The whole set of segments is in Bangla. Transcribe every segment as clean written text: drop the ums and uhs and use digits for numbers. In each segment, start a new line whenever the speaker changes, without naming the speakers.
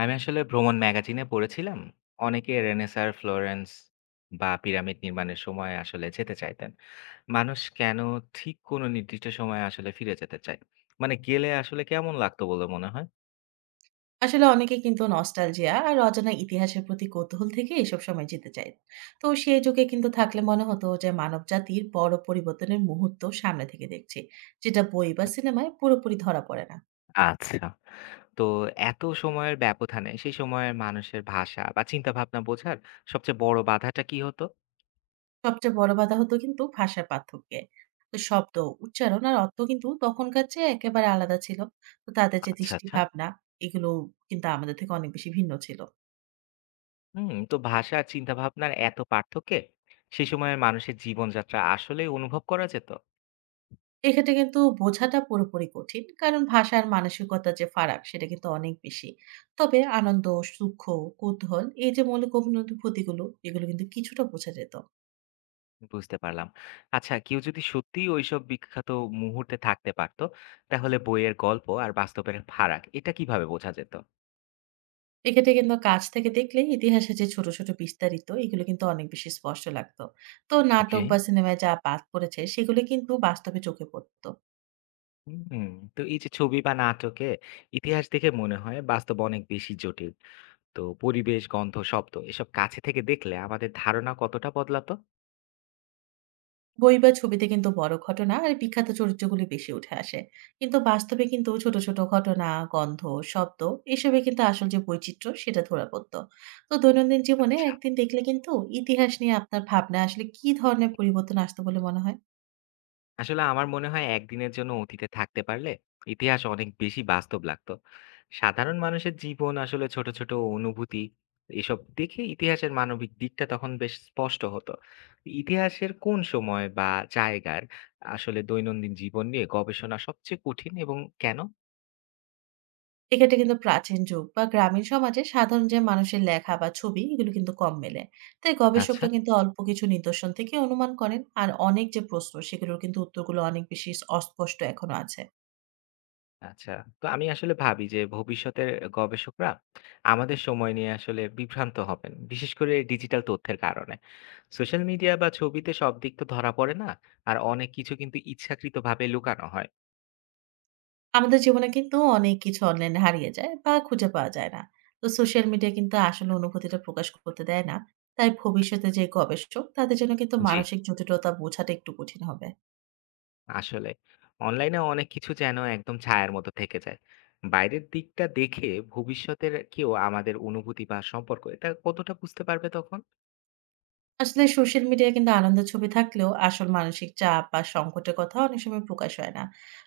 আমি আসলে ভ্রমণ ম্যাগাজিনে পড়েছিলাম অনেকে রেনেসাঁর ফ্লোরেন্স বা পিরামিড নির্মাণের সময় আসলে যেতে চাইতেন। মানুষ কেন ঠিক কোনো নির্দিষ্ট সময়ে আসলে ফিরে যেতে চায়? মানে গেলে আসলে কেমন লাগতো বলে মনে হয়?
আসলে অনেকে কিন্তু নস্টালজিয়া আর অজানা ইতিহাসের প্রতি কৌতূহল থেকে এসব সময় যেতে চায়। তো সেই যুগে কিন্তু থাকলে মনে হতো যে মানব জাতির বড় পরিবর্তনের মুহূর্ত সামনে থেকে দেখছি, যেটা বই বা সিনেমায় পুরোপুরি ধরা পড়ে না।
আচ্ছা, তো এত সময়ের ব্যবধানে সেই সময়ের মানুষের ভাষা বা চিন্তা ভাবনা বোঝার সবচেয়ে বড় বাধাটা কি হতো?
সবচেয়ে বড় বাধা হতো কিন্তু ভাষার পার্থক্যে। তো শব্দ, উচ্চারণ আর অর্থ কিন্তু তখনকার চেয়ে একেবারে আলাদা ছিল। তো তাদের যে
আচ্ছা,
দৃষ্টি
আচ্ছা।
ভাবনা, এগুলো কিন্তু আমাদের থেকে অনেক বেশি ভিন্ন ছিল।
হুম, তো ভাষা আর চিন্তা ভাবনার এত পার্থক্যে সেই সময়ের মানুষের জীবনযাত্রা আসলে অনুভব করা যেত?
এক্ষেত্রে কিন্তু বোঝাটা পুরোপুরি কঠিন। কারণ ভাষার মানসিকতার যে ফারাক সেটা কিন্তু অনেক বেশি। তবে আনন্দ, সুখ, কৌতূহল এই যে মৌলিক অনুভূতিগুলো এগুলো কিন্তু কিছুটা বোঝা যেত।
বুঝতে পারলাম। আচ্ছা, কেউ যদি সত্যিই ওইসব বিখ্যাত মুহূর্তে থাকতে পারতো, তাহলে বইয়ের গল্প আর বাস্তবের ফারাক এটা কিভাবে বোঝা যেত?
এক্ষেত্রে কিন্তু কাছ থেকে দেখলে ইতিহাসের যে ছোট, ছোট বিস্তারিত এগুলো কিন্তু অনেক বেশি স্পষ্ট লাগতো। তো নাটক
ওকে,
বা সিনেমায় যা বাদ পড়েছে সেগুলো কিন্তু বাস্তবে চোখে পড়তো।
হুম, তো এই যে ছবি বা নাটকে ইতিহাস দেখে মনে হয় বাস্তব অনেক বেশি জটিল। তো পরিবেশ, গন্ধ, শব্দ এসব কাছে থেকে দেখলে আমাদের ধারণা কতটা বদলাতো?
বই বা ছবিতে কিন্তু বড় ঘটনা আর বিখ্যাত চরিত্রগুলি বেশি উঠে আসে, কিন্তু বাস্তবে কিন্তু ছোট ছোট ঘটনা, গন্ধ, শব্দ এসবে কিন্তু আসল যে বৈচিত্র্য সেটা ধরা পড়তো। তো দৈনন্দিন জীবনে
আচ্ছা,
একদিন দেখলে কিন্তু ইতিহাস নিয়ে আপনার ভাবনা আসলে কি ধরনের পরিবর্তন আসতো বলে মনে হয়?
আসলে আমার মনে হয় একদিনের জন্য অতীতে থাকতে পারলে ইতিহাস অনেক বেশি বাস্তব লাগতো। সাধারণ মানুষের জীবন আসলে ছোট ছোট অনুভূতি এসব দেখে ইতিহাসের মানবিক দিকটা তখন বেশ স্পষ্ট হতো। ইতিহাসের কোন সময় বা জায়গার আসলে দৈনন্দিন জীবন নিয়ে গবেষণা সবচেয়ে কঠিন এবং কেন?
এক্ষেত্রে কিন্তু প্রাচীন যুগ বা গ্রামীণ সমাজে সাধারণ যে মানুষের লেখা বা ছবি এগুলো কিন্তু কম মেলে। তাই
আচ্ছা,
গবেষকরা কিন্তু অল্প কিছু নিদর্শন থেকে অনুমান করেন আর অনেক যে প্রশ্ন সেগুলোর কিন্তু উত্তরগুলো অনেক বেশি অস্পষ্ট এখনো আছে।
আচ্ছা। তো আমি আসলে ভাবি যে ভবিষ্যতের গবেষকরা আমাদের সময় নিয়ে আসলে বিভ্রান্ত হবেন। বিশেষ করে ডিজিটাল তথ্যের কারণে। সোশ্যাল মিডিয়া বা ছবিতে সব দিক তো ধরা পড়ে না। আর অনেক কিছু কিন্তু ইচ্ছাকৃতভাবে লুকানো হয়।
আমাদের জীবনে কিন্তু অনেক কিছু অনলাইনে হারিয়ে যায় বা খুঁজে পাওয়া যায় না। তো সোশ্যাল মিডিয়া কিন্তু আসলে অনুভূতিটা প্রকাশ করতে দেয় না। তাই ভবিষ্যতে যে গবেষক তাদের জন্য কিন্তু
জি।
মানসিক জটিলতা বোঝাটা একটু কঠিন হবে।
আসলে অনলাইনে অনেক কিছু যেন একদম ছায়ার মতো থেকে যায়। বাইরের দিকটা দেখে ভবিষ্যতের কেউ আমাদের অনুভূতি বা সম্পর্ক এটা কতটা বুঝতে পারবে তখন?
আসলে সোশ্যাল মিডিয়ায় কিন্তু আনন্দের ছবি থাকলেও আসল মানসিক চাপ বা সংকটের কথা অনেক সময় প্রকাশ হয় না।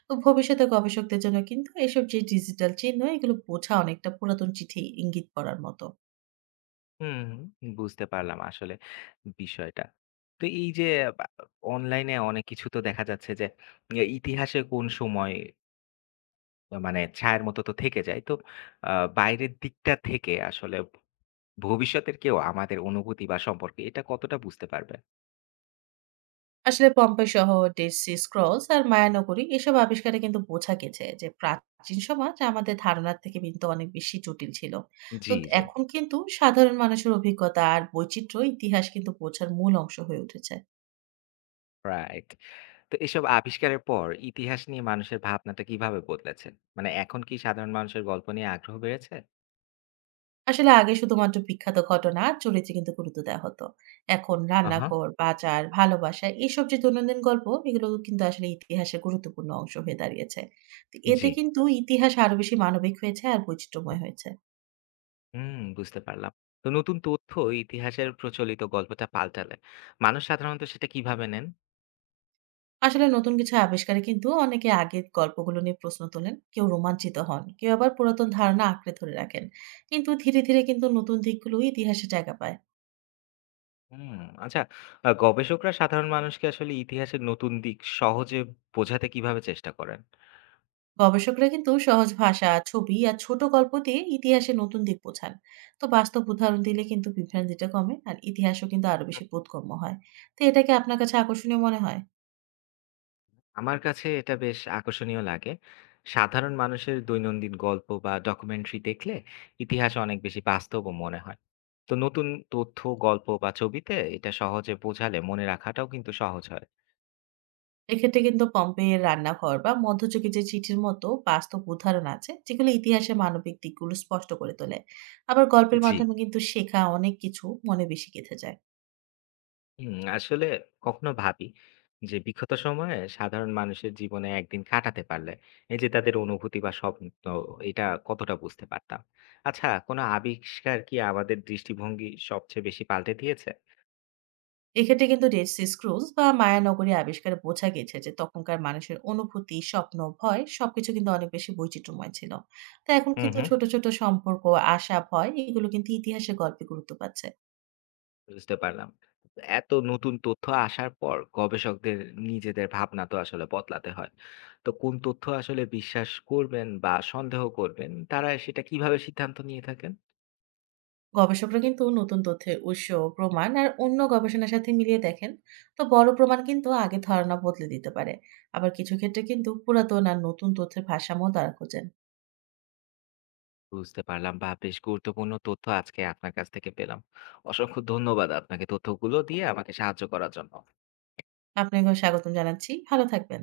তো ভবিষ্যতে গবেষকদের জন্য কিন্তু এসব যে ডিজিটাল চিহ্ন এগুলো বোঝা অনেকটা পুরাতন চিঠি ইঙ্গিত পড়ার মতো।
হুম, হুম। বুঝতে পারলাম আসলে বিষয়টা। তো এই যে বা অনলাইনে অনেক কিছু তো দেখা যাচ্ছে যে ইতিহাসে কোন সময় মানে ছায়ার মতো তো থেকে যায়। তো আ বাইরের দিকটা থেকে আসলে ভবিষ্যতের কেউ আমাদের অনুভূতি বা সম্পর্কে এটা কতটা বুঝতে পারবে?
আসলে পম্পেই শহর, ডেড সি স্ক্রলস আর মায়া নগরী এসব আবিষ্কারে কিন্তু বোঝা গেছে যে প্রাচীন সমাজ আমাদের ধারণার থেকে কিন্তু অনেক বেশি জটিল ছিল। তো
জি, জি।
এখন কিন্তু সাধারণ মানুষের অভিজ্ঞতা আর বৈচিত্র্য ইতিহাস কিন্তু বোঝার মূল অংশ হয়ে উঠেছে।
রাইট। তো এসব আবিষ্কারের পর ইতিহাস নিয়ে মানুষের ভাবনাটা কিভাবে বদলেছে? মানে এখন কি সাধারণ মানুষের গল্প নিয়ে আগ্রহ বেড়েছে?
আসলে আগে শুধুমাত্র বিখ্যাত ঘটনা আর চরিত্রে কিন্তু গুরুত্ব দেওয়া হতো। এখন
আহা,
রান্নাঘর, বাজার, ভালোবাসা এসব যে দৈনন্দিন গল্প এগুলো কিন্তু আসলে ইতিহাসের গুরুত্বপূর্ণ অংশ হয়ে দাঁড়িয়েছে। তো এতে
জি।
কিন্তু ইতিহাস আরো বেশি মানবিক হয়েছে আর বৈচিত্র্যময় হয়েছে।
হুম, বুঝতে পারলাম। তো নতুন তথ্য ইতিহাসের প্রচলিত গল্পটা পাল্টালে মানুষ সাধারণত সেটা কিভাবে নেন?
আসলে নতুন কিছু আবিষ্কারে কিন্তু অনেকে আগের গল্পগুলো নিয়ে প্রশ্ন তোলেন, কেউ রোমাঞ্চিত হন, কেউ আবার পুরাতন ধারণা আঁকড়ে ধরে রাখেন। কিন্তু ধীরে, ধীরে কিন্তু নতুন দিকগুলো ইতিহাসে জায়গা পায়।
হুম, আচ্ছা, গবেষকরা সাধারণ মানুষকে আসলে ইতিহাসের নতুন দিক সহজে বোঝাতে কিভাবে চেষ্টা করেন?
গবেষকরা কিন্তু সহজ ভাষা, ছবি আর ছোট গল্প দিয়ে ইতিহাসে নতুন দিক বোঝান। তো বাস্তব উদাহরণ দিলে কিন্তু বিভ্রান্তিটা কমে আর ইতিহাসও কিন্তু আরো বেশি বোধগম্য হয়। তো এটা কি আপনার কাছে আকর্ষণীয় মনে হয়?
আমার কাছে এটা বেশ আকর্ষণীয় লাগে। সাধারণ মানুষের দৈনন্দিন গল্প বা ডকুমেন্টারি দেখলে ইতিহাস অনেক বেশি বাস্তবও মনে হয়। তো নতুন তথ্য, গল্প বা ছবিতে এটা সহজে বোঝালে মনে রাখাটাও কিন্তু সহজ হয়।
এক্ষেত্রে কিন্তু পম্পেয়ের রান্নাঘর বা মধ্যযুগে যে চিঠির মতো বাস্তব উদাহরণ আছে যেগুলো ইতিহাসের মানবিক দিকগুলো স্পষ্ট করে তোলে। আবার গল্পের
জি,
মাধ্যমে কিন্তু শেখা অনেক কিছু মনে বেশি গেঁথে যায়।
হুম, আসলে কখনো ভাবি যে বিগত সময়ে সাধারণ মানুষের জীবনে একদিন কাটাতে পারলে এই যে তাদের অনুভূতি বা স্বপ্ন এটা কতটা বুঝতে পারতাম। আচ্ছা, কোনো আবিষ্কার কি আমাদের দৃষ্টিভঙ্গি সবচেয়ে বেশি পাল্টে দিয়েছে?
এক্ষেত্রে কিন্তু ডেড সি স্ক্রুজ বা মায়ানগরী আবিষ্কারে বোঝা গেছে যে তখনকার মানুষের অনুভূতি, স্বপ্ন, ভয় সবকিছু কিন্তু অনেক বেশি বৈচিত্র্যময় ছিল। তা এখন
হুম,
কিন্তু
হুম।
ছোট ছোট সম্পর্ক, আশা, ভয় এগুলো কিন্তু ইতিহাসের গল্পে গুরুত্ব পাচ্ছে।
বুঝতে পারলাম। এত নতুন তথ্য আসার পর গবেষকদের নিজেদের ভাবনা তো আসলে বদলাতে হয়। তো কোন তথ্য আসলে বিশ্বাস করবেন বা সন্দেহ করবেন তারা সেটা কিভাবে সিদ্ধান্ত নিয়ে থাকেন?
গবেষকরা কিন্তু নতুন তথ্যের উৎস, প্রমাণ আর অন্য গবেষণার সাথে মিলিয়ে দেখেন। তো বড় প্রমাণ কিন্তু আগে ধারণা বদলে দিতে পারে। আবার কিছু ক্ষেত্রে কিন্তু পুরাতন আর নতুন তথ্যের ভারসাম্য তারা খোঁজেন।
বুঝতে পারলাম। বাহ! বেশ গুরুত্বপূর্ণ তথ্য আজকে আপনার কাছ থেকে পেলাম। অসংখ্য ধন্যবাদ আপনাকে তথ্যগুলো দিয়ে আমাকে সাহায্য করার জন্য।
আপনাকেও স্বাগতম জানাচ্ছি। ভালো থাকবেন।